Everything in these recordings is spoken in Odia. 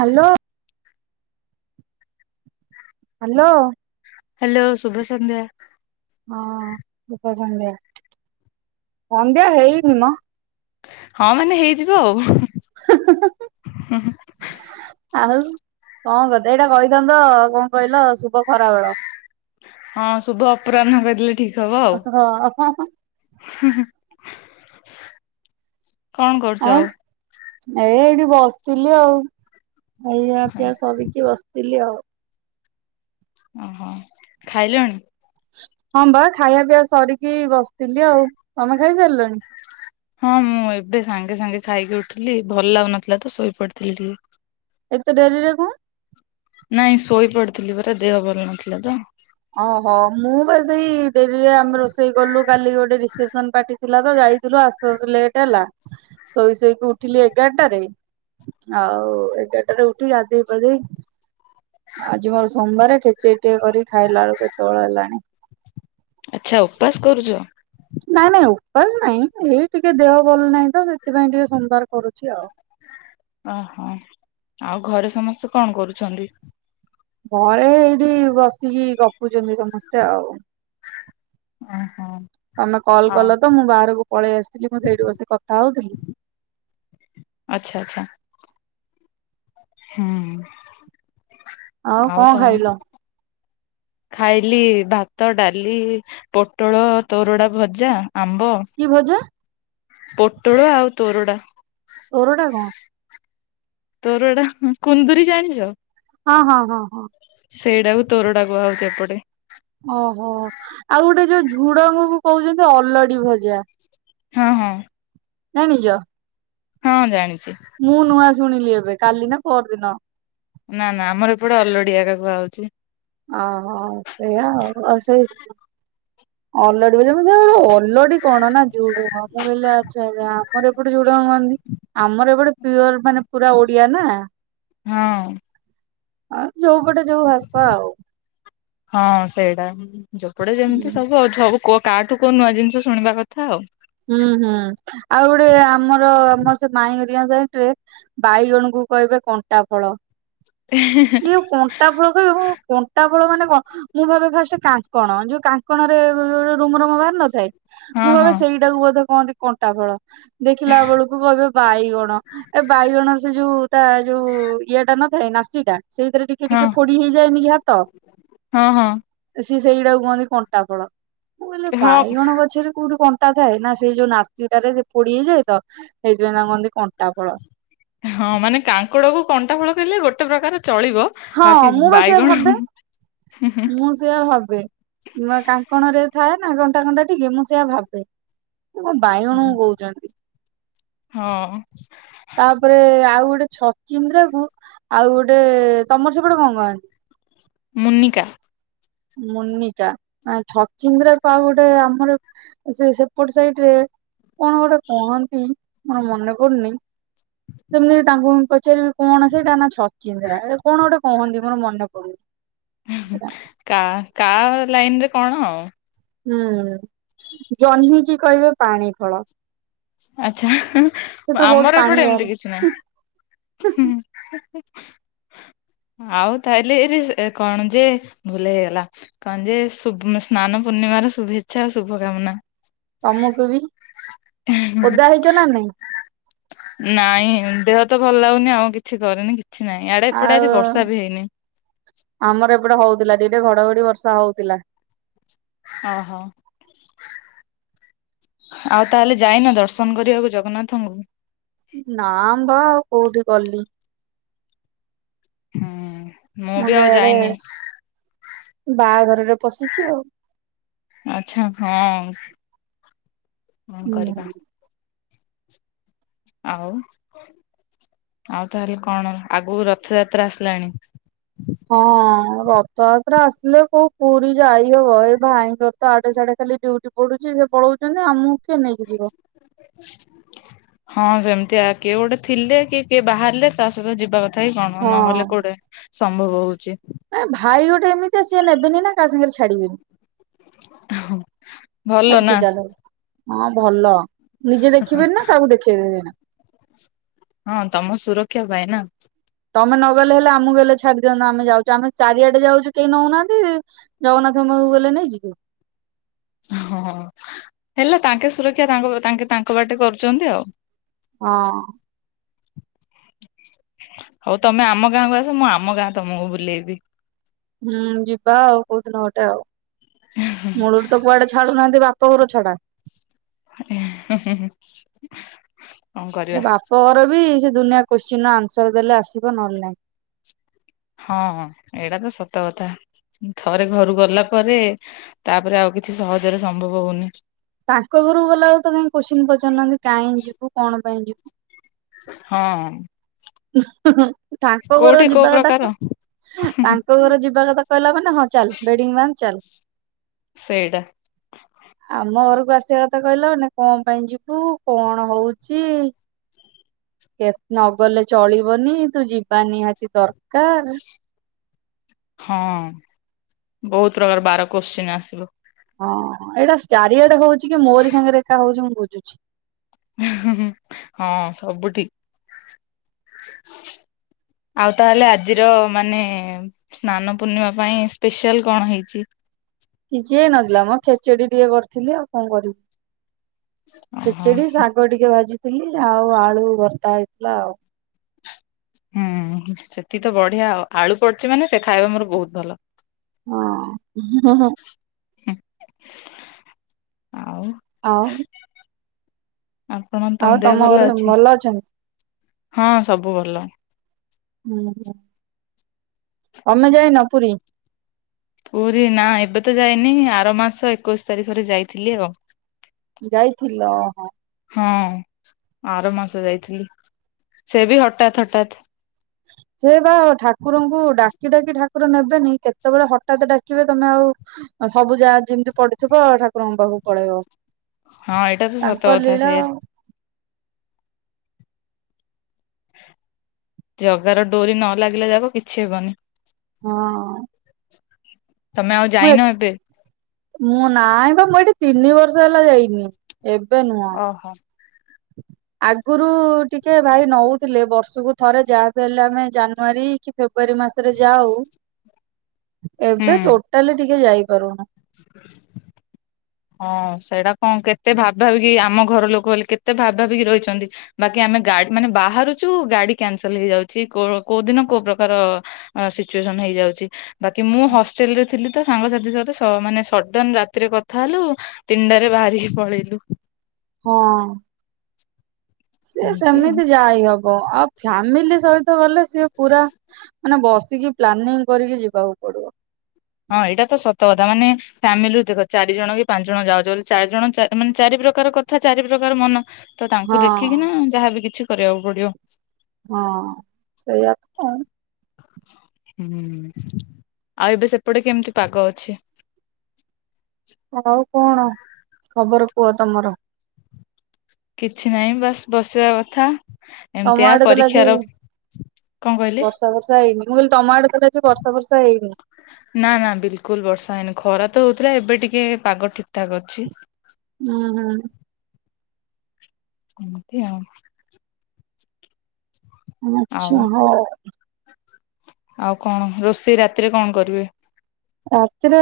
ହ୍ୟାଲୋ। ହାଲୋ। ହ୍ୟାଲୋ ଶୁଭସନ୍ଧ୍ୟା। ହଁ ଶୁଭସନ୍ଧ୍ୟା। ସନ୍ଧ୍ୟା ହେଇନି ମ। ହଁ ମାନେ ହେଇଯିବ ଆଉ। [inaudible] ଆଉ କଣ କରିଚ ଏଇଟା କହିଥାନ୍ତ କଣ କହିଲ ଶୁଭ ଖରାବେଳ ହଁ ଶୁଭ ଅପରାହ୍ନ କହିଦେଲେ ଠିକ ହବ ଆଉ। ହୁଁ ହୁଁ। କଣ କରୁଛ ଆଉ ଏ ଏଇଠି ବସିଥିଲି ଆଉ ଖାଇଆ ପିଆ ସରିକି ବସ୍ ତିଲି ଆଉ ‌। ଅହ ଖାଇଲଣି? ହଁ ବା ଖାଇବା ପିଇବା ସରିକି ବସିଥିଲି ଆଉ ତମେ ଖାଇସାରଲଣି? ହଁ ମୁଁ ଏବେ ସାଙ୍ଗେ ସାଙ୍ଗେ ଖାଇକି ଉଠଲି ଭଲ ଲାଗୁନଥିଲା ତ ଶୋଇପଡି଼ଥିଲି ଟିକେ। ଏତେ ଡେରିରେ କଣ? ନାଇଁ ଶୋଇ ପଡ଼ିଥିଲି ପରା ଦେହ ଭଲ ନଥିଲା ତ। ଅହ ମୁଁ ବା ସେଇ ଡେରିରେ ଆମେ ରୋଷେଇ କଲୁ କାଲି ଗୋଟେ ରିସେପସନ୍ ପାର୍ଟି ଥିଲା ତ ଯାଇଥିଲୁ ଆସୁ ଆସୁ ଲେଟ୍ ହେଲା ଶୋଇ ଶୋଇକି ଉଠିଲି ଏଗାରଟାରେ। ଆଉ ଏଗାରଟାରେ ଉଠି ଗାଧେଇ ପାଧେଇ ଆଜି ମୋର ସୋମବାରେ ଖେଚେଡ଼ି ଟିଏ କରି ଖାଇଲା ଅଳୁକୁ କେତେ ଓଳ ହେଲାଣି। ଆଚ୍ଛା ଉପାସ କରୁଚ। ନାଇଁ ନାଇଁ ଉପାସ ନାଇଁ ଏଇ ଟିକେ ଦେହ ଭଲ ନାହିଁ ତ ସେଥିପାଇଁ ଟିକେ ସମବାର କରୁଚି ଆଉ। ଅହ ଆଉ ଘରେ ସମସ୍ତେ କଣ କରୁଛନ୍ତି? ଘରେ ହେଇଟି ବସିକି ଗପୁଚନ୍ତି ସମସ୍ତେ ଆଉ। ଓହୋ ତମେ ହଁ କଲ୍ ତ ମୁଁ ବାହାରକୁ ପଳେଇ ଆସିଥିଲି ମୁଁ ସେଇଠୁ ବସିି କଥା ହଉଥିଲି। ଆଚ୍ଛା ଆଚ୍ଛା। ହୁଁ। ଆଉ କଁ ଖାଇଲ? ଖାଇଲି ଭାତ ଡାଲି ପୋଟଳ ତୋରଡ଼ା ଭଜା ଆମ୍ବ। କି ଭଜା? ପୋଟଳ ଆଉ ତୋରଡ଼ା। ତୋରଡ଼ା କଁ? ତୋରଡ଼ା ହୁଁ କୁନ୍ଦୁରି ଜାଣିଚ? ହଁ ହଁ ହଁ ହଁ। ସେଇଟାକୁ ତୋରଡ଼ାକୁୁ କୁହାହଉଚି ଏପଟେ। ଓହୋ ଆଉ ଗୋଟେ ଯୋଉ ଝୁଡ଼ଙ୍ଗକୁ କହୁଚନ୍ତି ଅଲଡ଼ି ଭଜା। ହଁ ହଁ। ଜାଣିଚ? ହଁ ଜାଣିଚି। ମୁଁ ନୂଆ ଶୁଣିଲି ଏବେ କାଲି ନା ପଅରଦିନ। ନାଁ ନାଁ ଆମର ଏପଟେ ଅଲଡି଼ ଆକା କୁହାହଉଚି। ଅହ ସେୟା ଆଉ। ଆଉ ସେଇ ଅଲଡି଼ ବଯେ ମୁଁ ସେଇଆ କହିଲି ଅଲଡ଼ି କଣ ନାଁ ଝୁଡ଼ୁଙ୍ଗ ମୁଁ କହିଲି ଆଚ୍ଛା ଆଚ୍ଛା ଆମର ଏପଟେ ଝୁଡ଼ଙ୍ଗ କୁହନ୍ତି। ଆମର ଏ ପଟେ ପିଅର ମାନେ ପୁରା ଓଡ଼ିଆ ନାଁ। ହଁ। ଆଉ ଯୋଉପଟେ ଯୋଉ ଭାଷା ଆଉ। ହଁ ସେଇଟା ଯୋଉ ପଟେ ହୁଁ ଯେମିତି ସବୁ ଆଉ ଝବୁ କ କାଠୁ କୋଉ ନୂଆ ଜିନିଷ ଶୁଣିବା କଥା ଆଉ। ହୁଁ ହୁଁ ଆଉ ଗୋଟେ ଆମର ଆମର ସେ ମାଇଁ ରିଆଁ ସାଇଟ୍ ରେ ବାଇଗଣକୁ କହିବେ କଣ୍ଟା ଫଳ। ଏଁ ହେଁ ହେଁ। ଇଉ କଣ୍ଟା ଫଳ କଇବେ ମୁଁ କଣ୍ଟା ଫଳ ମାନେ କ ମୁଁ ଭାବେ ଫାଷ୍ଟ କାଙ୍କଣ ଯୋଉ କାଙ୍କଣରେ ଯୋଉରା ରୁମ ରୁମ ବାହାରି ନଥାଏ? ହଁ ମୁଁ ଭବେ ହଁ ସେଇଟାକୁ ବୋଧ କହନ୍ତି କଣ୍ଟା ଫଳ ଦେଖିଲା ବଳୁକୁ କହିବେ ବାଇଗ ଏ ବାଇଗଣର ସେ ଯୋଉ ତା ଯୋଉ ଇଏଟା ନଥାଏ ନାସିଟା ସେଇଥେରେ ଟି କେ ହଁ। ଟିକେ ଫୋଡ଼ି ହେଇଯାଏନି କି ହାତ ହଁ ହଁ ଏ ସିଏ ସେଇଡ଼ାକୁ କହନ୍ତି କଣ୍ଟା ଫଳ। ମୁଁ କହିଲି ହଁ ବାଇଗଣ ଗଛରେ କୋଉଠି କ ଣ୍ଟା ଥାଏ ନାଁ ସେଇ ଯୋଉ ନାସିଟାରେ ସେ ଫୋଡି଼ ହେଇଯାଏ ତ ସେଇଥିପାଇଁ ତାକୁ ମହନ୍ତି କଣ୍ଟା ଫଳ। ହଁ ମାନେ କାଙ୍କଡ କୁ କଣ୍ଟା ଫଳ କିହିଲେ ଗୋଟେ ପ୍ରକାର ଚଳିବ ହଁ ବାକି ମୁଁ ବା ସେଇଆ ବାଇଗଣ। ଭାବେ ମୁଁ ସେଆ ଭାବେ କାଙ୍କଣ ରେ ଥାଏ ନା କଣ୍ଟା କଣ୍ଟା ଟିକେ ମୁଁ ସେଆ ଭାବେ ଏ କଣ ବାଇଗଣ କହୁଛନ୍ତି। ହଁ ତାପରେ ଆଉ ଗୋଟେ ଛଚିନ୍ଦ୍ରା କୁ ଆଉ ଗୋଟେ ତମର ସେପଟେ କଣ କହନ୍ତି? ମୁନିକା ମୁନିକା ନା ଛଚିଦ୍ରା ରା କୁ ଆଉ ଗୋଟେ ଆମର ସେ ସେପଟ ସାଇଟ ରେ କଣ ଗୋଟେ କହନ୍ତି ମୋର ମନେ ପଡୁନି। ସେମିତି ତାଙ୍କୁ ପଚାରିବି କଣ ସେଇଟା ନା ଛଚିନ୍ଦ୍ରା ଏ କଣ ଗୋଟେ କହନ୍ତି ମୋର ମନେ ପଡୁନି। ସେଟା କା କା ଲାଇନରେ କଣ ଆଉ। ହୁଁ ଜହ୍ନିିକି କହିବେ ପାଣି ଫଳ। ଆଛା ସେଥିରୁ ବହୁତ ଆମର ପାଣି ଏପଟେ ଏମିତି ବାହାରେ କିଛି ନାହିଁ। ଆଉ ତାହେଲେ ଏ କଣ ଯେ ଭଲ ହେଇଗଲା କଣ ଯେ ସ୍ନାନ ପୂର୍ଣ୍ଣିମ ର ଶୁଭେଚ୍ଛା ଆଉ ଶୁଭକାମନା। ତମକୁ ବି ଓଦା ହେଇଛ ନା ନାଇଁ? ନାଇଁ ଦେହ ତ ଭଲ ଲାଗୁନି ଆଉ କିଛି କରେନି କିଛି ନାଇଁ ଇଆଡେ ଏପଟେ ଆଉ ଆଜି ବର୍ଷା ବି ହେଇନି। ଆମର ଏପଟେ ହଉଥିଲା ଟିକଟେ ଘଡଘଡି ବର୍ଷା ହଉଥିଲା। ଓ ହୋ ଆଉ ତାହେଲେ ଯାଇନ ଦର୍ଶନ କରିବାକୁ ଜଗନ୍ନାଥଙ୍କୁ? ନା ବା ଆଉ କୋଉଠି ଗଲି। ହଁ ମୁଁ ତ ଇଆଡେ ବାହାଘରରେ ପଶିଛି ଆଉ। ଆଛା ହଁ ହଁ କରିବା। ହୁଁ ଆଉ ଆଉ ତାହେଲେ କଣ ଆଗକୁ ରଥଯାତ୍ରା ଆସିଲାଣି। ହଁ ରଥଯାତ୍ରା ଆସିଲେ କୋଉ ପୁରୀ ଯାଇହବ ଏଇ ଭାଇଙ୍କର ତ ଆଠେ ସାଢଡେ ଖାଲି ଡିଉଟି ପଢୁଛି ସେ ପଳଉଛନ୍ତି ଆମକୁ କିଏ ନେଇକି ଯିବ? ହ ହଁ ସେମିତିଆ କିଏ ଗୋଟେ ଥିଲେ କିଏ କିଏ ବାହାରିଲେ ତା ସହିତ ଯିବା କଥା ଥାଇ କଣ ହଁ ନହେଲେ କୋଉଠେ ସମ୍ଭବ ହଉଛି। ଭାଇ ଗୋଟେ ଏମିତି ଆ ସଏ ନେବେନି ନା କା ସାଙ୍ଗେ ଛାଡିବେନି। ଭଲ ନା ହଁ ଭଲ ନିଜେ ଦେଖିବେନି ନା କାହାକୁ ଦେଖେଇ ଦେବେଇନି ନା ହଁ ତମ ସୁରକ୍ଷା ପାଇଁ ନା ତମେ ନଗଲେ ହେଲେ ଆମକୁ ଗଲେ ଛାଡି ଦଅନ୍ତ ଆମ ଯଉଛୁ ଆମେ ଚାରିଆଡେ ଯାଉଛୁ କେହି ନଉନାହାନ୍ତି ଜଗନ୍ନାଥ ପାଖକୁ ଗଲେ ନାଇଁ ଯିବ ହ ହେଲା ତାଙ୍କେ ସୁରକ୍ଷା ତାଙ୍କ ତାଙ୍କେ ତାଙ୍କ ବାଟେ କରୁଛନ୍ତି ଆଉ ହଁ ହଉ ତମେ ଆମ ଗାଁକୁ ଆସ ମୁଁ ଆମ ଗାଁ ତମକୁ ବୁଲେଇବି ହୁଁ ଯିବା ଆଉ କାଉଁଦିନ ଗୋଟେ ଆଉ ମୁଳରୁ ତ କୁଆଡେ ଛାଡୁନାହାନ୍ତି ବାପା ତୋର ଛଡା [inaudible] ହି ହି ସେ ବାପ ଘର ବି ସେ ଦୁନିଆ କୋଶ୍ଚିିନ ଆନ୍ସର ଦେଲେ ଆସିବ ନହେଲେ ନହିଁ ହଁ ଏଇଟା ତ ସତ କଥା ଥରେ ଘରୁ ଗଲା ପରେ ତାପରେ ଆଉ କିଛି ସହଜରେ ସମ୍ଭବ ହଉନି ତାଙ୍କ ଘରକୁ ଗଲା ଆଉ ତ କାଇଁ କୋ୍ଚିିନ ପଚାରୁନାହାନ୍ତି କାହିଁ ଯିବୁ କଣ ପାଇଁ ଯିବୁ ହଁ ତାଙ୍କ ଘର କୋଉଠି କୋଉ ଯିବା ପ୍ରକାର କଥା କୋଉ ଘର ଯିବା କଥା କହିଲା ମାନ ହଁ ଚାଲ ବେଡିଙ୍ଗ ବା ଚାଲ ସେଇଡ଼ା ଆମ ଘରକୁ ଆସିବା କଥା କହିଲ ନା କଣ ପାଇଁ ଯିବୁ କଣ ହଉଛି? କେ ନଗଲେ ଚଳିବନି ତୁ ଯିବା ନିହାତି ଦରକାର ହଁ ବହୁତ ପ୍ରକାର ବାର କୋଶ୍ଚିନ୍ ଆସିବ ହଁ ଏଇଟା ଚାରିଆଡେ ହଉଛି କି ମୋରି ସାଙ୍ଗରେ ଏକା ହଉଛି ମୁଁ ବୁଝୁଛି ହଁ ସବୁ ଠିକ ଆଉ ତାହେଲେ ଆଜିର ମାନେ ସ୍ନାନ ପୂର୍ଣ୍ଣିମା ପାଇଁ ସ୍ପେଶାଲ କଣ ହେଇଛି? କିଛି ହେଇ ନଥିଲା ମଁ ଖେଚେଡି ଟିକେ କରିଥିଲି ଆଉ କଣ କରିବି। ଓହୋ ଖିଚେଡି ଶାଗ ଟିକେ ଭାଜିଥିଲି ଆଉ ଆଳୁ ଭର୍ତ୍ତା ହେଇଥିଲା ଆଉ ହୁଁ ସେଠି ତ ବଢିଆ ଆଉ ଆଳୁ ପଡୁଚ ମାନେ ସେ ଖାଇବା ମୋର ବହୁତ ଭଲ ହଁ ହ ହ ହୁଁ, ଆଉ ଆଉ ଆପଣ ମାନ ଆଉ ତମ ଦେହ ଭଲ ଘରେ ଅଛି ଅଛନ୍ତି ହଁ ସବୁ ଭଲ। ହଁ ତମେ ଯାଇନ ପୁରୀ? ପୁରୀ ନା ଏବେ ତ ଯାଇନି ଆର ମାସ ଏକୋଇଶି ତାରିଖରେ ଯାଇଥିଲି ଆଉ ଯାଇଥିଲ ଓହୋ ହଁ ଆର ମାସ ଯାଇଥିଲି ସେ ବି ହଠାତ୍ ହଠାତ୍ ହେ ବା ଠାକୁରଙ୍କୁ ଡାକି ଡାକି ଠାକୁର ନେବେନି କେତେବେଳେ ହଠାତ ଡାକିବେ ତମେ ଆଉ ସବୁ ଯାହା ଯେମିତି ପଡିିଥିବ ଠାକୁରଙ୍କ ପାଖକୁ ପଳେଇବ ହଁ ଏଇଟା ତ ସତ ତାଙ୍କ କଥା ସେ ଲୀଳା ଜଗାର ଡୋରି ନ ଲାଗିଲା ଯାକ କିଛି ହେବନି ହଁ ତମେ ଆଉ ମୁଁ ଯାଇନ ଏବେ ମୁଁ ନାହିଁ ବା ମୁଁ ଏଠି ତିନି ବର୍ଷ ହେଲା ଯାଇନି ଏବେ ନୁହଁ ଓହୋ ଆଗରୁ ଟିକେ ଭାଇ ନଉଥିଲେ ବର୍ଷକୁ ଥରେ ଯାହାବି ହେଲେ ଆମେ ଜାନୁଆରୀ କି ଫେବୃଆରୀ ମାସରେ ଯାହା ହଉ ଏବେ ହୁଁ। ଟୋଟାଲି ଟିକେ ଯାଇପାରୁନ ହଁ ସେଇଟା କଣ କେତେ ଭାବ ଭାବିକି ଆମ ଘର ଲୋକ ବୋଲି କେତେ ଭାବି ଭାବି କି ରହିଛନ୍ତି। ବାକି ଆମେ ଗାଡି ମାନେ ବାହାରୁଛୁ ଗାଡି କ୍ୟାନସଲ ହେଇଯାଉଛି କୋଉଦିନ କୋଉ ପ୍ରକାର ଅ ସିଚୁଏସନ ହେଇଯାଉଛି। ବାକି ମୁଁ ହଷ୍ଟେଲ ରେ ଥିଲି ତ ସାଙ୍ଗସାଥି ସହିତ ମାନେ ସଡନ ରାତିରେ ଥା ହେଲୁ ତିନଟରେ ବାହାରିକି ପଳେଇଲୁ। ହଁ ସି ଏମିତି ଆଉ। ସେମିତି ଯାଇ ହବ ଆଉ ଫ୍ୟାମିଲି ସହିତ ଗଲେ ସିଏ ପୁରା ମାନେ ବସିକି ପ୍ଲାନିଂ କରିକି ଯିବାକୁ ପଡିବ ହଁ ଏଇଟା ତ ସତ କଥା ମାନେ ଫ୍ୟାମିଲି ଦେଖ ଚାରି ଜଣ କି ପାଞ୍ଚ ଜଣ ଯାଉଛ ବୋଲି ଚାରି ଜଣ ମାନେ ଚାରି ପ୍ରକାର କଥା ଚାରି ପ୍ରକାର ମନ ତ ହଁ ତାଙ୍କୁ ଦେଖିକି ନା ଯାହାବି କିଛି କରିବାକୁ ପଡିବ ହଁ ସେଇଆ ତ ହୁଁ ଆଉ ଏବେ ସେପଟେ କେମିତି ପାଗ ଅଛି। ହଉ କଣ ଖବର କୁହ ତମର? କିଛି ନାହିଁ ବାସ୍ ବସିବା କଥା। ତମ ଏମିତିଆ ଆଡେ ତାଲେ ଆଜି। ପରୀକ୍ଷାର କଣ କହିଲେ ବର୍ଷା ଫର୍ଶା ହେଇନି, ମୁଁ କହିଲି ତମ ଆଡେ ଆଜି ତାହେଲେ ବର୍ଷା ଫର୍ଷା ହେଇନି। ନା ନା ବିଲକୁଲ ବର୍ଷା ହେଇନି, ଖରା ତ ହଉଥିଲା ଏବେ ଟିକେ ପାଗ ଠିକ୍ ଠାକ୍ ଅଛି। ହୁଁ ହୁଁ। ଏମିତି ଆଉ। ହଁ ଆଉ ଆଚ୍ଛା ହଉ। ଆଉ କଣ ରୋଷେଇ ରାତିରେ କଣ କରିବେ? ରାତିରେ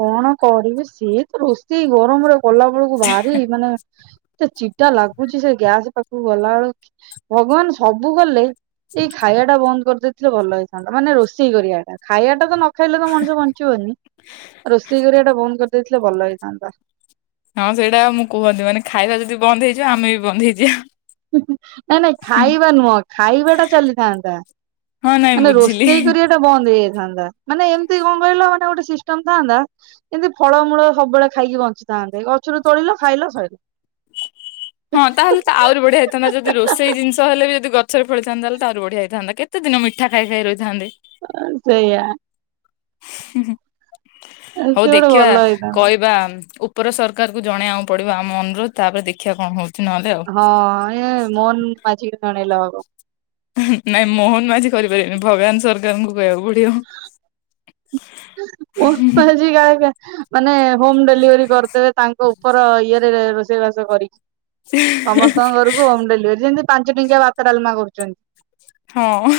କଣ କରିବି ସେଇ ତ ରୋଷେଇ ଗରମରେ କଲା ବେଳକୁ ଭାରି ମାନେ ଏତେ ଚିଡା ଲାଗୁଚି। ସେ ଗ୍ୟାସ ପାଖକୁ ଗଲାବେଳକୁ ଭଗବାନ ସବୁ କଲେ ଏଇ ଖାଇବା ଟା ବନ୍ଦ କରିଦେଇଥିଲେ ଭଲ ହେଇଥାନ୍ତା। ମାନେ ରୋଷେଇ କରିବାଟା ଖାଇବା ଟା ତ ନ ଖାଇଲେ ତ ମଣିଷ ବ ଞ୍ଚିବନି। ରୋଷେଇ କରିବାଟା ବନ୍ଦ କରିଦେଇଥିଲେ ଭଲ ହେଇଥାନ୍ତା। ହଁ ସେଇଟା ମୁଁ କୁହନି, ମାନେ ଖାଇବା ଯଦି ବନ୍ଦ ହେଇଯିବ ଆମେ ବି ବନ୍ଦ ହେଇଯିବା। ନା ନାଇଁ ଖାଇବା ନୁହଁ ଖାଇବା ଟା ଚାଲିଥାନ୍ତା। ହଁ ନାଇଁ ମାନେ ବୁଝିଲି। ରୋଷେଇ କରିବାଟା ବନ୍ଦ ହେଇଯାଇଥାନ୍ତା। ମାନେ ଏମିତି କଣ କହିଲ ମାନେ ଗୋଟେ ସିଷ୍ଟମ ଥାନ୍ତା। ଏମିତି ଫଳମୂଳ ସବୁବେଳେ ଖାଇକି ବଞ୍ଚିଥାନ୍ତେ। ଗଛରୁ ତୋଳିଲ ଖାଇଲ ସଇଲା। ହଁ ତାହେଲେ ତ ଆହୁରି ବଢିଆ ହେଇଥାନ୍ତା। ଯଦି ରୋଷେଇ ଜିନିଷ ହେଲେ ବି ଯଦି ଗ ଛରେ ଫଳିଥାନ୍ତା ତାହେଲେ ତ ଆହୁରି ବଢିଆ ହେଇଥାନ୍ତା। କେତେ ଦିନ ମିଠା ଖାଇ ଖାଇ ରହିଥାନ୍ତେ। ଅ ସେଇଆ। ହୋଉ ସେ ଗୋଟେ ଦେଖିବା ଭଲ ହେଇଥାନ୍ତା କହିବା ଉ ପର ସରକାରକୁ ଜଣେଇବାକୁ ପଡିବ ଆମ ଅନୁରୋଧ। ତାପରେ ଦେଖିବା କଣ ହୋଉ ହଁ ଏ ମୋହନ ମାଝି କି ଜଣେଇଲେ ହବ। ନାଇଁ ମୋହନ ମାଝି କରିପାରିବନି। ଭଗବାନ ସରକାରଙ୍କୁ କହିବାକୁ ପଡିବ। ମୋହନ ମାଝି କାଳେ ମାନେ ହୋମ ଡେଲିଭରି କରିଦେବେ ତାଙ୍କ ଉପର ଇଏରେ ରୋଷେଇବାସ କରିକି। ସମସ୍ତଙ୍କ ଘରକୁ ହୋମ ଡେଲିଭରି ଯେମିତି ପାଞ୍ଚ ଟଙ୍କିଆ ଭାତ ଡାଲମା କରୁଚନ୍ତି। ହଁ।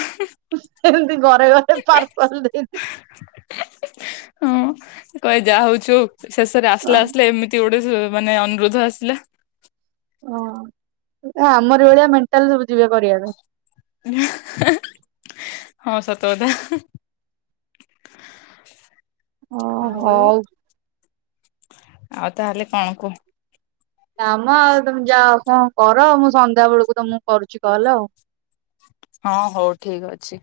ସେମିତି ଘରେ ଘରେ ପାର୍ସଲ ଦେଇ ହୁଁ କହିବେ ଯାହା ହୋଉଚି ହୋଉ ଶେଷରେ ଆସିଲେ ଆସିଲେ ଏମିତି ଗୋ [unintelligible] ମାନେ ଅନୁରୋଧ ଆସିଲା। ହଁ ସେଟା ଆମରି ଭଳିଆ ମେଣ୍ଟାଲ ସବୁ ଯିବେ କରିବା ପାଇଁ। ହଁ ସତକଥା। [inaudible] ଆଉ ଆଉ ହଉ ତାହେଲେ କଣ କୁହ? ନାମ ଆଉ ତମେ ଯାଅ କଣ କର। ମୁଁ ସନ୍ଧ୍ୟା ବେଳକୁ ତମକୁ କରୁଚି କଲ ଆଉ। ହଁ ହୋଉ ଠିକ ଅଛି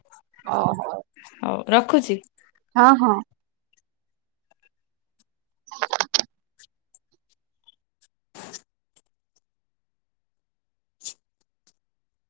ଓ ହୋଉ ରଖୁଚି। ହଁ ହଁ।